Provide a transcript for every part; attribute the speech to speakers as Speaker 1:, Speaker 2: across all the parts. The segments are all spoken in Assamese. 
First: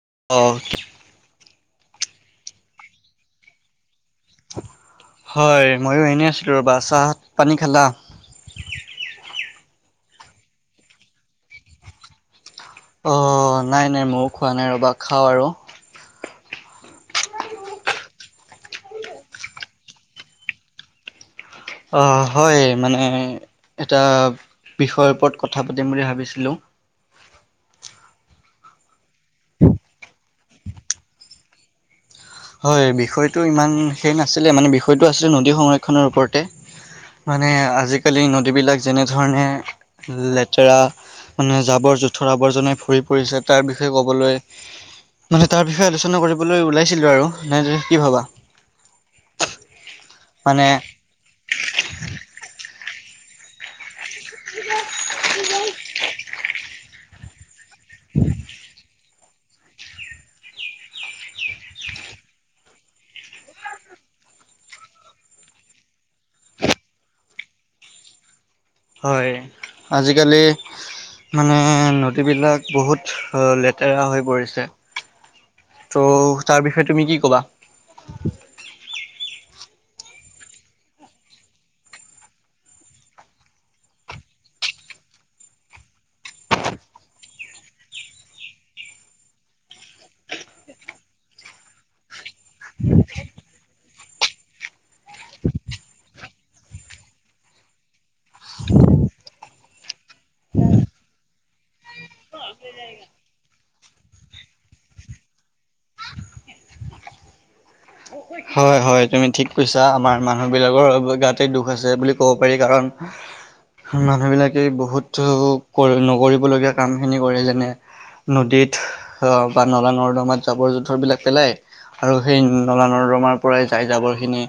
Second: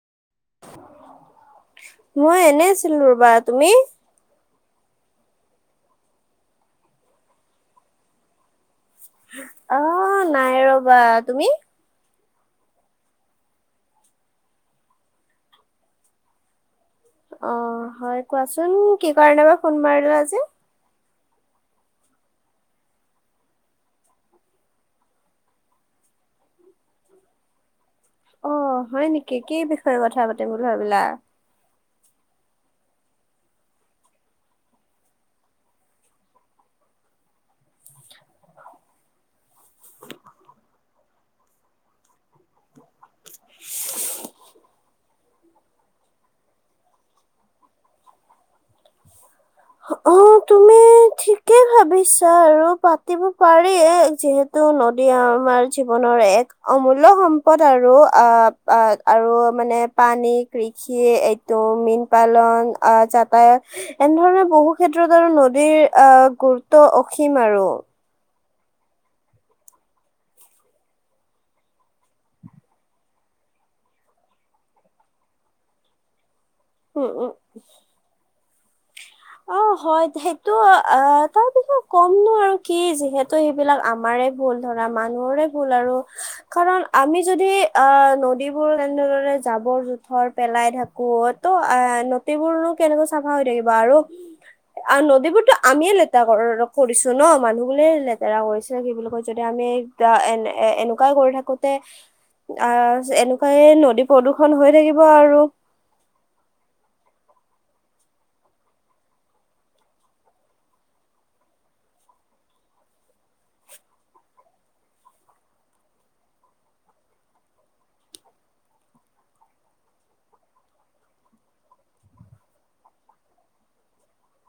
Speaker 1: অ',
Speaker 2: মই এনে আছিলো ৰ'বা, তুমি?
Speaker 1: হয় মইয়ো এনেই আছিলোঁ ৰ'বা, চাহ পানী খালা?
Speaker 2: অ', নাই ৰবা, তুমি?
Speaker 1: অ', নাই নাই মইয়ো খোৱা নাই ৰ'বা, খাও আৰু।
Speaker 2: অ', হয় কোৱাচোন, কি কাৰণে বা ফোন মাৰিলো আজি?
Speaker 1: অ', হয় মানে এটা বিষয়ৰ ওপৰত কথা পাতিম বুলি ভাবিছিলোঁ।
Speaker 2: অ', হয় নেকি? কি কি বিষয়ে কথা পা বুলি ভাবিলা।
Speaker 1: হয় বিষয়টো ইমান সেই নাছিলে মানে বিষয়টো আছিলে নদী সংৰক্ষণৰ ওপৰতে মানে আজিকালি নদীবিলাক যেনেধৰণে লেতেৰা মানে জাবৰ জোথৰ আৱৰ্জনাই ভৰি পৰিছে তাৰ বিষয়ে ক'বলৈ, মানে তাৰ বিষয়ে আলোচনা কৰিবলৈ ওলাইছিলো আৰু। নে তুমি কি ভাবা?
Speaker 2: অ',
Speaker 1: মানে
Speaker 2: তুমি ঠিকেই ভাবিছা, আৰু পা দিব পাৰি যিহেতু নদী আমাৰ জীৱনৰ এক অমূল্য সমপ পদ আৰু আ, আ। আৰু মানে পানী কৃষি এইটো মীন পালন আহ যাতায়ত এনেধৰণৰ বহু ক্ষেত্ৰত আৰু নদীৰ আহ গুৰুত্ব অসীম আৰু।
Speaker 1: হয় আজিকালি মানে নদীবিলাক বহুত লেতেৰা হৈ পৰিছে ত' তাৰ বিষয়ে তুমি
Speaker 2: উম
Speaker 1: কি
Speaker 2: উম
Speaker 1: ক'বা?
Speaker 2: অ', হয় সেইটো আহ তাৰ বিষয়ে ক'মনো আৰু কি যিহেতু সেইবিলাক আমাৰে ভুল ধৰা মানুহৰে ভুল আৰু কাৰণ আমি যদি আহ নদীবোৰ এনেদৰে জাবৰ জোথৰ পেলাই থাকো তো নদীবোৰনো কেনেকৈ চাফা হৈ থাকিব আৰু আৰু নদীবোৰতো আমিয়ে লেতেৰা কৰিছো ন মানুহবোৰে লেতেৰা কৰিছে কি বুলি কয় যদি আমি এ এ এনেকুৱাই কৰি থাকোতে আহ এনেকুৱাই নদী প্ৰদূৰ্ষন হৈ থাকিব আৰু
Speaker 1: হয় হয় তুমি ঠিক কৈছা, আমাৰ মানুহ বিলাকৰ গাতে দুখ আছে বুলি ক'ব পাৰি, কাৰণ মানুহ বিলাকে বহুত নকৰিবলগীয়া কাম খিনি কৰে যেনে নদীত বা নলা নৰ্দমাত জাবৰ জোথৰ বিলাক পেলাই আৰু সেই নলা নৰদমা আমাৰ পৰা যাই জাবৰ খিনি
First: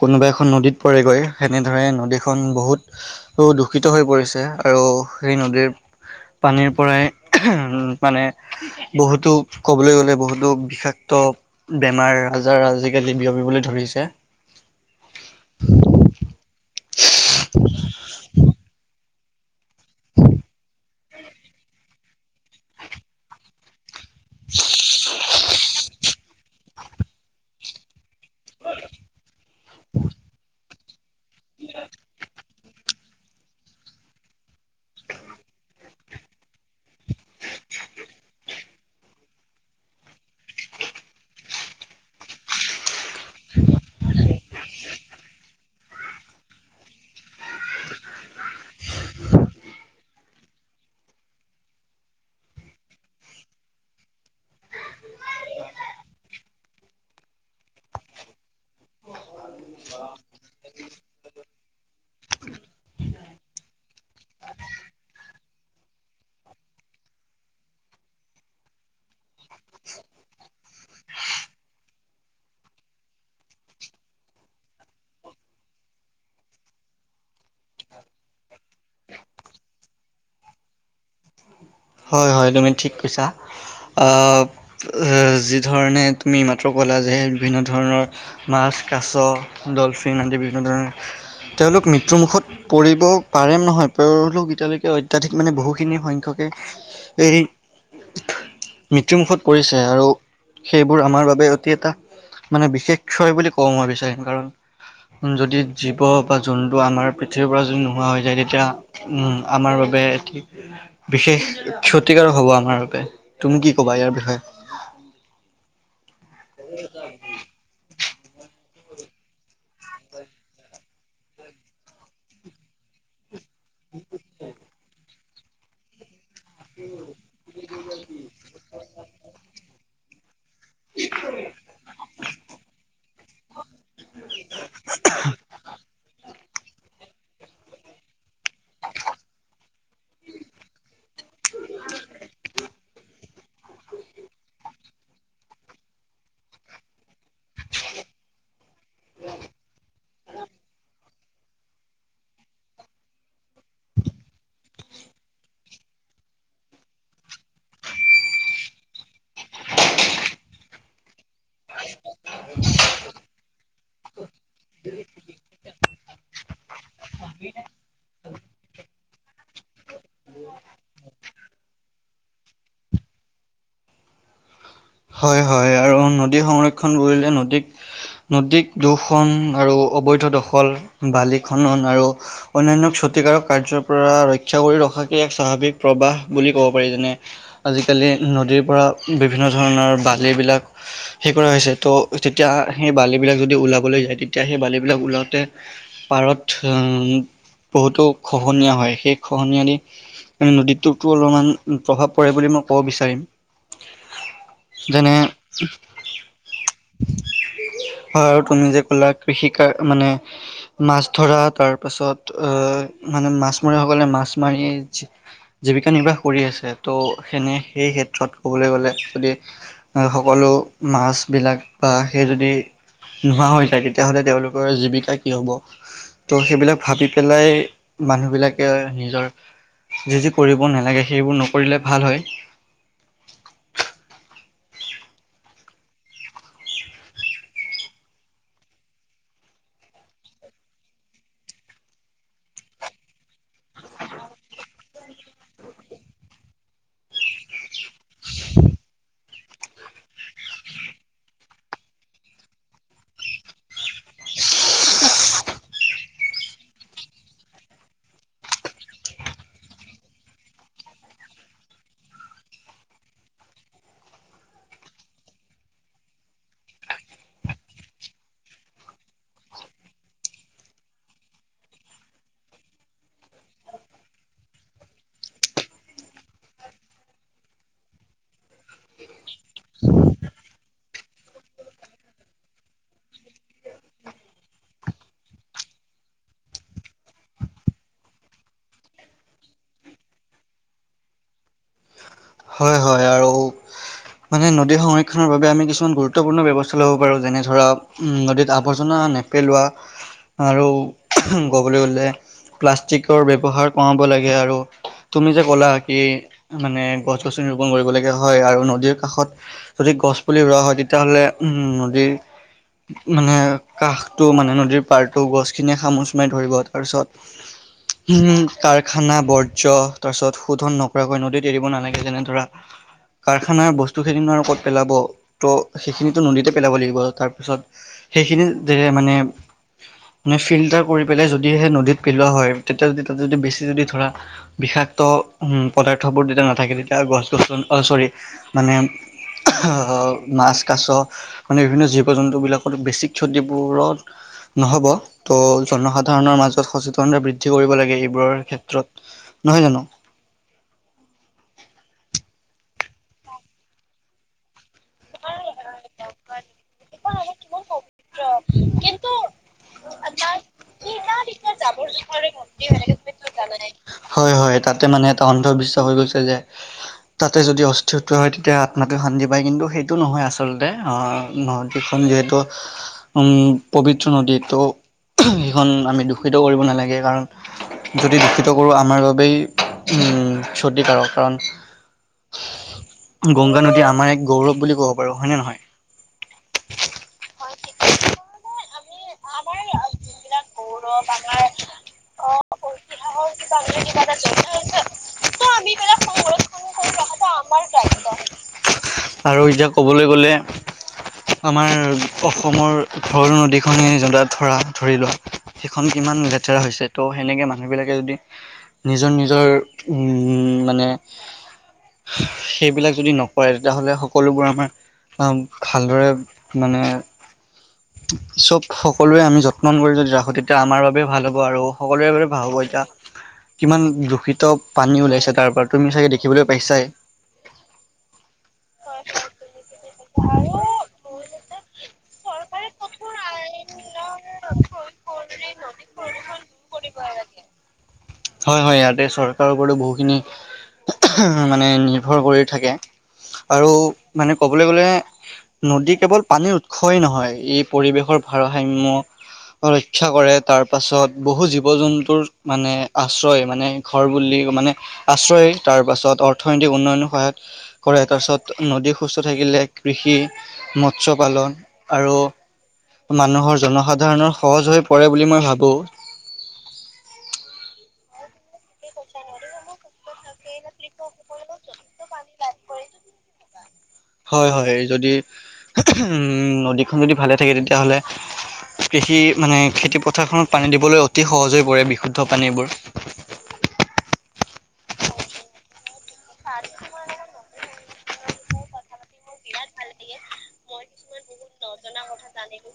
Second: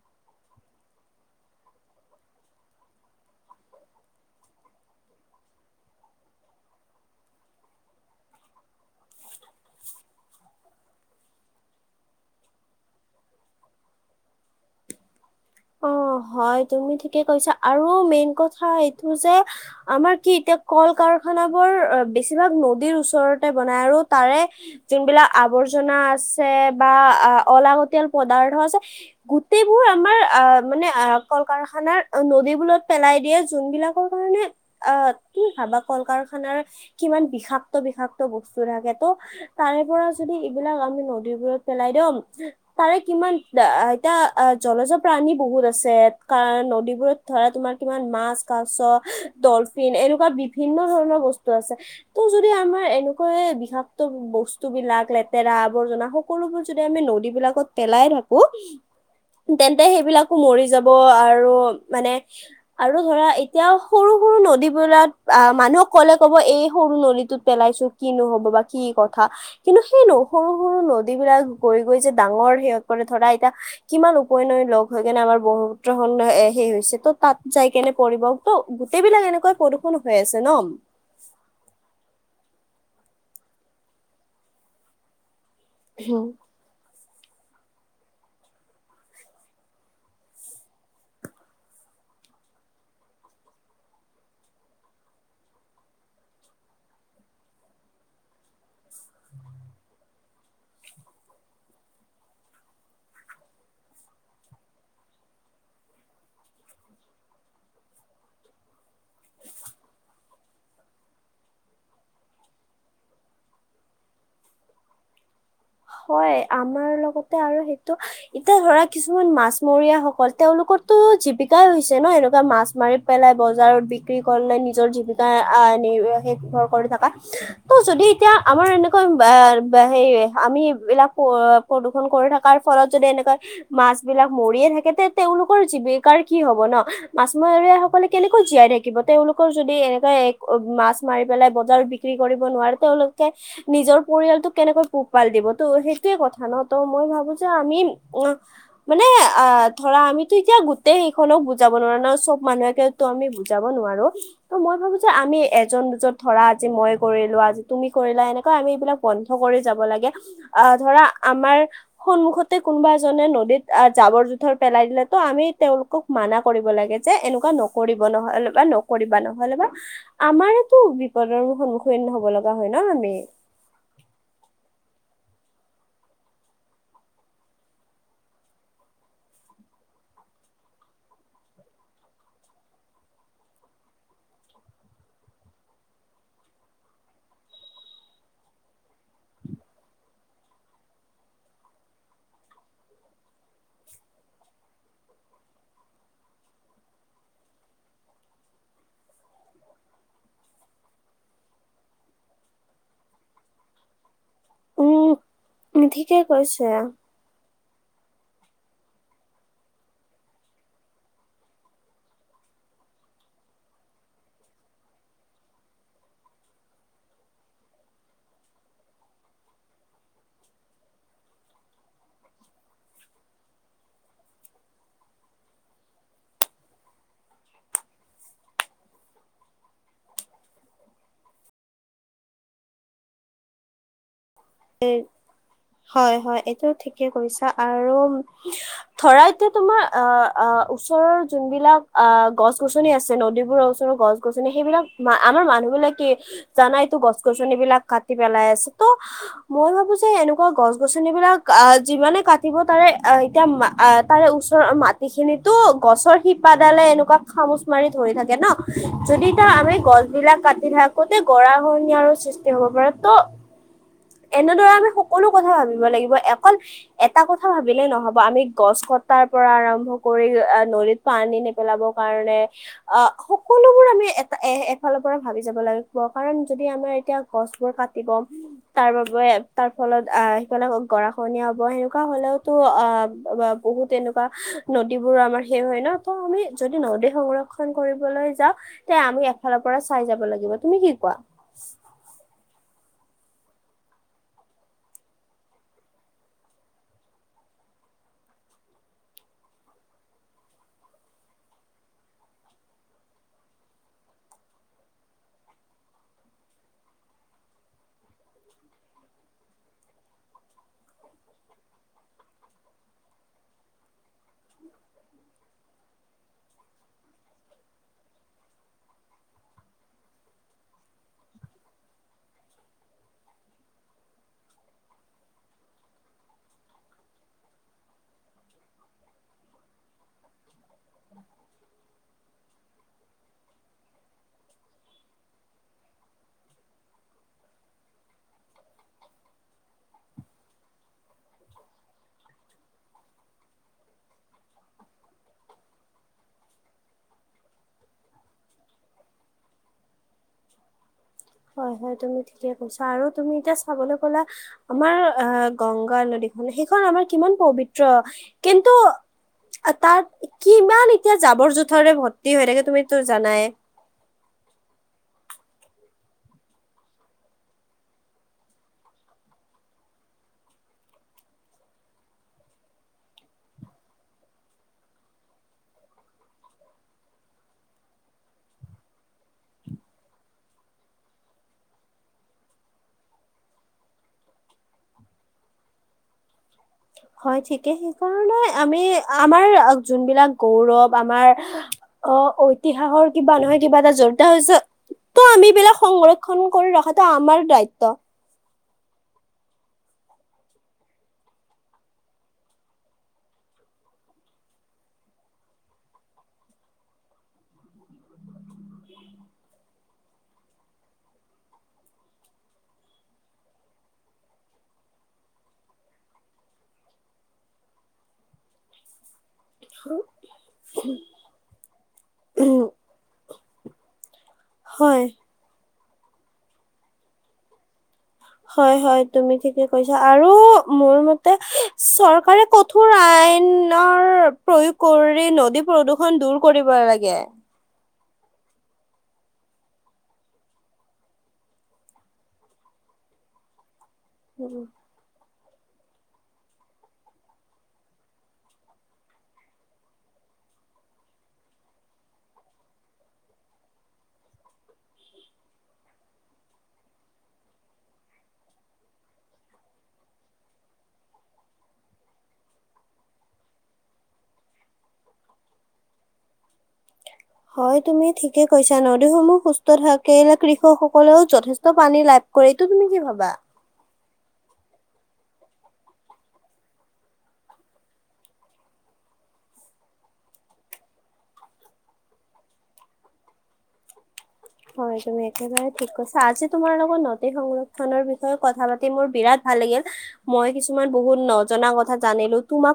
Speaker 1: কোনোবা এখন নদীত পৰেগৈ সেনেদৰে নদীখন বহুত দূষিত হৈ পৰিছে আৰু সেই নদীৰ পানীৰ পৰাই মানে বহুতো, ক'বলৈ গ'লে বহুতো বিষাক্ত বেমাৰ আজাৰ আজিকালি বিয়পিবলৈ ধৰিছে।
Speaker 2: অ', হয় তুমি ঠিকে কৈছা আৰু মেইন কথা এইটো যে আমাৰ কি এতিয়া কল কাৰখানাবোৰ বেছিভাগ নদীৰ ওচৰতে বনাই আৰু তাৰে, যোনবিলাক আৱৰ্জনা আছে বা, অলাগতিয়াল পদাৰ্থ আছে, গোটেইবোৰ আমাৰ অ', মানে আহ কল কাৰখানাৰ নদীবোৰত পেলাই দিয়ে যোনবিলাকৰ কাৰণে, আহ কি ভাবা কল কাৰখানাৰ কিমান বিষাক্ত বিষাক্ত বস্তু থাকে ত' তাৰে পৰা যদি এইবিলাক আমি নদীবোৰত পেলাই দিও, তাৰে কিমান এতিয়া জলজ প্ৰাণী বহুত আছে, কাৰ নদীবোৰত ধৰা তোমাৰ কিমান মাছ, কাছ, ডলফিন এনেকুৱা বিভিন্ন ধৰণৰ বস্তু আছে, ত' যদি আমাৰ এনেকুৱায়ে বিষাক্ত বস্তু বিলাক লেতেৰা আৱৰ্জনা সকলোবোৰ যদি আমি নদীবিলাকত পেলাই থাকো তেন্তে সেইবিলাকো মৰি যাব আৰু মানে, আৰু ধৰা এতিয়া সৰু সৰু নদীবলাক, আহ মানুহক ক'লে কব এই সৰু নদীটোত পেলাইছো কিনো হ'ব বা কি কথা কিন্তু সেই নো সৰু সৰু নদীবলাক গৈ গৈ যে ডাঙৰ সিহঁত মানে ধৰা এতিয়া কিমান পই নৈ লগ হৈ কেনে আমাৰ ব্ৰহ্মপুত্ৰখন হেই হৈছে ত তাত যাই কেনে পৰিবটো গোটেইবিলাক এনেকুৱা প্ৰদূষণ হৈ আছে ন।
Speaker 1: হয় হয় তুমি ঠিক কৈছা, আ যি ধৰণে তুমি মাত্ৰ ক'লা যে বিভিন্ন ধৰণৰ মাছ, কাছ, ডলফিন আদি বিভিন্ন ধৰণৰ, তেওঁলোক মৃত্যুমুখত পৰিব পাৰিম নহয় [unintelligible] এতিয়ালৈকে অত্যাধিক মানে বহুখিনি সংখ্যকে এই, মৃত্যুমুুখত পৰিছে আৰু, সেইবোৰ আমাৰ বাবে অতি এটা, মানে বিশেষ ক্ষয় বুলি কব, মই বিচাৰিম কাৰণ যদি জীৱ বা জন্তু আমাৰ পৃথিৱীৰ পৰা যদি নোহোৱা হৈ যায়, তেতিয়া উম আমাৰ বাবে এতি, বিশেষ ক্ষতিকাৰক হ'ব আমাৰ বাবে, তুমি কি কবা ইয়াৰ বিষয়ে?
Speaker 2: হয়। আমাৰ লগতে আৰু সেইটো এতিয়া ধৰা কিছুমান মাছমৰীয়াসকল, তেওঁলোকৰটো জীৱিকাই হৈছে ন এনেকুৱা মাছ মাৰি পেলাই বজাৰত বিক্ৰী কৰিলে। নিজৰ জীৱি [unintelligible] নিৰ্ভৰ কৰি থকা। ত যদি এতিয়া আমাৰ এনেকুৱা বা-বা হেৰি আমি বিলাক প্ৰ-প্ৰদূষন কৰি থকাৰ ফলত যদি এনেকৈ মাছ বিলাক মৰিয়ে থাকে তে তেওঁলোকৰ জীৱিকাৰ কি হ'ব ন। মাছমৰীয় সকলে কেনেকৈ জীয়াই থাকিব? তেওঁলোকৰ যদি এনেকে মাছ মাৰি পেলাই বজাৰত বিক্ৰী কৰিব নোৱাৰে, তেওঁলোকে নিজৰ পৰিয়ালটোক কেনেকৈ পুহ পাল দিব। ত সেইটোয়ে কথা ন। ত মই ভাবো যে, আমি অ', মানে আহ ধৰা আমিতো এতিয়া গোটেই সেইখনক বুজাব নোৱাৰো ন, চব মানুহেকেটো আমি বুজাব নোৱাৰো। ত মই ভাবো যে আমি এজন-দুজন ধৰা আজি মই কৰিলো, আজি তুমি কৰিলা এনেকুৱা আমি এইবিলাক বন্ধ কৰি যাব লাগ গে। আ ধৰা আমাৰ সন্মুখতে কোনোবা এজনে নদীত জাবৰ-জোথৰ পেলাই দিলে, ত আমি তেওঁলোকক মানা কৰিব লাগে, যে এনেকুৱা নকৰিব ন'হলে বা নকৰিবা। ন'হলে বা আমাৰেটো বিপদৰ সন্মুখীন হ'ব লগা হয় ন আমি।
Speaker 1: হয়, হয়। আৰু নদী সংৰক্ষণ কৰিলে, নদীক-নদীক দূষণ আৰু অবৈধ দখল, বালি খনন আৰু অন্যান্য ক্ষতিকাৰক কাৰ্যৰ পৰা ৰক্ষা কৰি ৰখাকে এক স্বাভাৱিক প্ৰবাহ বুলি ক'ব পাৰি। যেনে আজিকালি নদীৰ পৰা বিভিন্ন ধৰ ধৰণৰ বালিবিলাক হে কৰা হৈছে। ত' তেতিয়া সেই বালিবিলাক যদি ওলাবলৈ যায়, তেতিয়া সেই বালিবিলাক ওলাওঁতে পাৰত বহুতো খহনীয়া হয়, সেই খহনীয়া দি নদীটোতো অলমান প্ৰভাৱ পৰে বুলি মই ক'ব বিচাৰিম।
Speaker 2: উম,
Speaker 1: যেনে
Speaker 2: ঠিকে কৈছা।
Speaker 1: হয়। আৰু তুমি যে ক'লা কৃষি কাৰ মানে মাছ ধৰা, তাৰ পাছত আহ মানে মাছমৰীয়াসকলে মাছ মাৰি জীৱিকা নিৰ্বাহ কৰি আছে। ত' সেনে সেই ক্ষেত্ৰত ক'বলৈ গ'লে যদি সকলো মাছবিলাক বা সেই যদি নোহোৱা হৈ যায় তেতিয়াহ'লে তেওঁলোকৰ জীৱিকা কি হ'ব? ত' সেইবিলাক ভাবি পেলাই মানুহবিলাকে নিজৰ যি যি কৰিব নালাগে, সেইবোৰ নকৰিলে ভাল হয়।
Speaker 2: হয়, হয়। এইটো ঠিকে কৈছা। আৰু ধৰা এতিয়া তোমাৰ আ-আ ওচৰৰ যোনবিলাক আ গছ-গছনি আছে। নদীবোৰৰ ওচৰৰ গছ-গছনি, সেইবিলাক আমাৰ মানুহ বিলাকে জানাইটো গছ-গছনিবিলাক কাটি পেলাই আছে। ত মই ভাবো যে এনেকুৱা গছ-গছনিবিলাক আ যিমানে কাটিব তাৰে এতিয়া তাৰে ওচৰৰ মাটি খিনিতো গছৰ শিপাডালে এনেকুৱা খামুচ মাৰি ধৰি থাকে ন, যদি তাৰ আমি গছবিলাক কাটি থাকোতে গৰাখহনীয়া আৰু সৃষ্টি হ'ব পাৰে। ত এনেদৰে আমি সকলো কথা ভাবিব লাগিব। অকল এটা কথা ভাবিলে নহ'ব, আমি গছ কটাৰ পৰা আৰম্ভ কৰি নদীত পানী নেপেলাব কাৰণে আ সকলোবোৰ আমি এটা এ এফালৰ পৰা ভাবি যাব লাগিব। কাৰণ যদি আমাৰ এতিয়া গছবোৰ কাটিব তাৰ বাবে তাৰ ফলত আ সেইফালে গৰাখনীয়া হ'ব। সেনেকুৱা হ'লেওতো আ বহুত এনেকুৱা নদীবোৰো আমাৰ শেষ হয় ন, ত আমি যদি নদী সংৰক্ষন কৰিবলৈ যাওঁ তে আমি এফালৰ পৰা চাই যাব লাগিব। তুমি কি কোৱা?
Speaker 1: হয়, হয় আৰু মানে নদীৰ সংৰক্ষণৰ বাবে আমি কিছুমান গুৰুত্বপূৰ্ণ ব্যৱস্থা ল'ব পাৰোঁ যেনে ধৰা উম নদীত আৱৰ্জনা নেপেলোৱা আৰু ক'বলৈ গ'লে প্লাষ্টিকৰ ব্যৱহাৰ কমাব লাগে আৰু তুমি যে ক'লা কি মানে গছ, গছনি ৰূপণ কৰিবলগীয়া হয় আৰু নদীৰ কাষত। যদি গছ, পুলি ৰোৱা হয় তেতিয়াহলে উম নদীৰ মানে কাষটো মানে নদীৰ পাৰটো গছ খিনি খামুচ মাৰি ধৰিব তাৰ পিছত উম কাৰখানা বৰ্জ তাৰ পিছত শোধন নকৰাকৈ নদীত এৰিব নালাগে যেনে ধৰা কাৰখানা বস্তু। টো সেইদিন আৰু ক'ত পেলাব ত' সেইখিনিতো নদীতে পেলাব লাগিব, তাৰপিছত সেইখিনি যে মানে মানে ফিল্টাৰ কৰি পেলাই যদিহে নদীত পেলোৱা হয় তেতিয়া যদি তাতে যদি বেছি যদি ধৰা বিষাক্ত হম পদাৰ্থবোৰ তেতিয়া নাথাকে তেতিয়া গছ গছনি অ' চৰি। মানে আহ অ মাছ, কাছ মানে বিভিন্ন জীৱ জন্তু বিলাকত বেছিক ক্ষতিবোৰত নহ'ব ত' জনসাধাৰণৰ মাজত সচেতনতা বৃদ্ধি কৰিব লাগে, এইবোৰৰ ক্ষেত্ৰত নহয় জানো?
Speaker 2: হয়, হয় তুমি ঠিকে কৈছা আৰু তুমি এতিয়া চাবলৈ কলা আমাৰ আ গংগা নদী খনে সেই। এইখন আমাৰ কিমান পবিত্ৰ। কিন্তু আ তাৰ কিমান এতিয়া জাবৰ জোথৰেৰে ভৰ্তি হৈ থাকে তুমিটো জানায়ে?
Speaker 1: হয়, হয় তাতে মানে এটা অন্ধবিশ্বাস হৈ গৈছে যে, তাতে যদি অস্থিৰত্ব হয় তেতিয়া আত্মাটোই শান্তি পায় কিন্তু সেইটো নহয় আচলতে, অহ নদীখন যিহেতু উম পবিত্ৰ নদী ত' সেইখন আমি দূষিত কৰিব নালাগে কাৰণ যদি দূষিত কৰো আমাৰ বাবেই উম ক্ষতিকাৰক কাৰণ গংগা নদী আমাৰ এক গৌৰৱ বুলি ক'ব পাৰো হয়নে নহয়?
Speaker 2: হয় ঠিকে সেইকাৰণে আমি আমাৰ আ যোনবিলাক গৌৰৱ আমাৰ অ' ইতিহাসৰ কিবা নহয় কিবা এটা জৰিত হৈছে ত' আমি বিলাক সংৰক্ষন কৰি ৰাখি ৰখাটো আমাৰ দায়িত্ব।
Speaker 1: আৰু এতিয়া ক'বলৈ গলে আমাৰ অসমৰ ঘৰৰ নদীখনে যত ধৰা ধৰি লোৱা সেইখন কিমান লেতেৰা হৈছে ত' সেনেকে মানুহবিলাকে যদি নিজৰ, নিজৰ উম মানে সেইবিলাক যদি নকৰে। তেতিয়াহ'লে সকলোবোৰ আমাৰ ভালদৰে মানে চব সকলোৱে আমি যত্ন কৰি যদি ৰাখো তেতিয়া আমাৰ বাবে ভাল হ'ব আৰু। সকলোৰে বাবে ভাল হব
Speaker 2: উম,
Speaker 1: এতিয়া। কিমান দোষিত ত,
Speaker 2: হয়
Speaker 1: পানী ওলাইছে তাৰ পৰা। তুমি চাগে দেখিবলৈ পাইছাই।
Speaker 2: হয় হয়, তুমি ঠিকে কৈছা, আৰু মোৰ মতে চৰ পাৰে কঠোৰ আইনৰ প্ৰয়োগ কৰি নদী প্ৰদূৰ্ষন দূৰ কৰিব লাগে।
Speaker 1: হয় হয়, ইয়াতে চৰকাৰৰ ওপৰত বহুখিনি মানে নিৰ্ভৰ কৰি থাকে, আৰ মানে
Speaker 2: উম,
Speaker 1: ক'বলৈ গ'লে নদী কেৱল পানীৰ উৎসহেই নহয়, এই পৰিৱেশৰ ভাৰসাম্য ৰক্ষা কৰে, তাৰপাছত বহু জীৱ জন্তুৰ মানে আশ্ৰয় মানে ঘৰ বুলি মানে আশ্ৰয়, তাৰ পাছত অৰ্থনৈতিক উন্নয়ন সহায়ত কৰে, তাৰ পাছত নদী সুস্থ থাকিলে কৃষি মৎস্ পালন আৰু মানুহৰ জনসাধাৰণৰ সহজ হৈ পৰে বুলি মই ভাবো।
Speaker 2: হয় তুমি ঠিকে কৈছা নদীসমূহ সুস্থ থাকে, কৃষকসকলেও যথেষ্ট পানী লাভ কৰে, তুমি কি ভাবা?
Speaker 1: হয় হয় যদি, উ নদীখন যদি ভালে থাকে তেতিয়াহ'লে, কৃষি মানে খেতি পথাৰখনত পানী দিবলৈ অতি সহজ হৈ পৰে বিশুদ্ধ পানীবোৰ।
Speaker 2: হয়, তুমি একেবাৰে ঠিক কৈছা। তাজ যে তোমাৰ লগত নদীত সংগত নৰ বিষয়ে কথা পাতি মোৰ বিৰাট ভাল লাগিল, মই কিছুমান বহুত নজনা ক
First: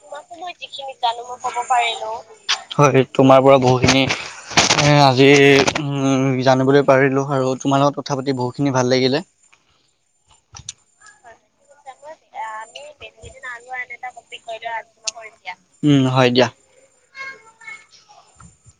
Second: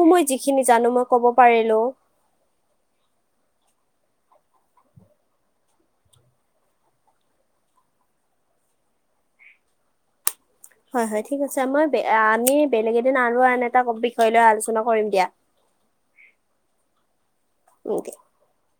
Speaker 1: তোমাকো মই যিখিনি জানো মই কব পাৰিলো, হয় নি তোমাৰ পৰা বহুত আজি জানিবলৈ পাৰিলোঁ আৰু তোমাৰ লগত কথা পাতি বহুখিনি ভাল লাগিলে।
Speaker 2: হয় হয়, ঠিক আছে আমাৰ আমি বেলেগ এদিন আৰু আন এটা বিষয় লৈ আলোচনা কৰিম দিয়া।
Speaker 1: উম হয় দিয়া।
Speaker 2: [inaudible]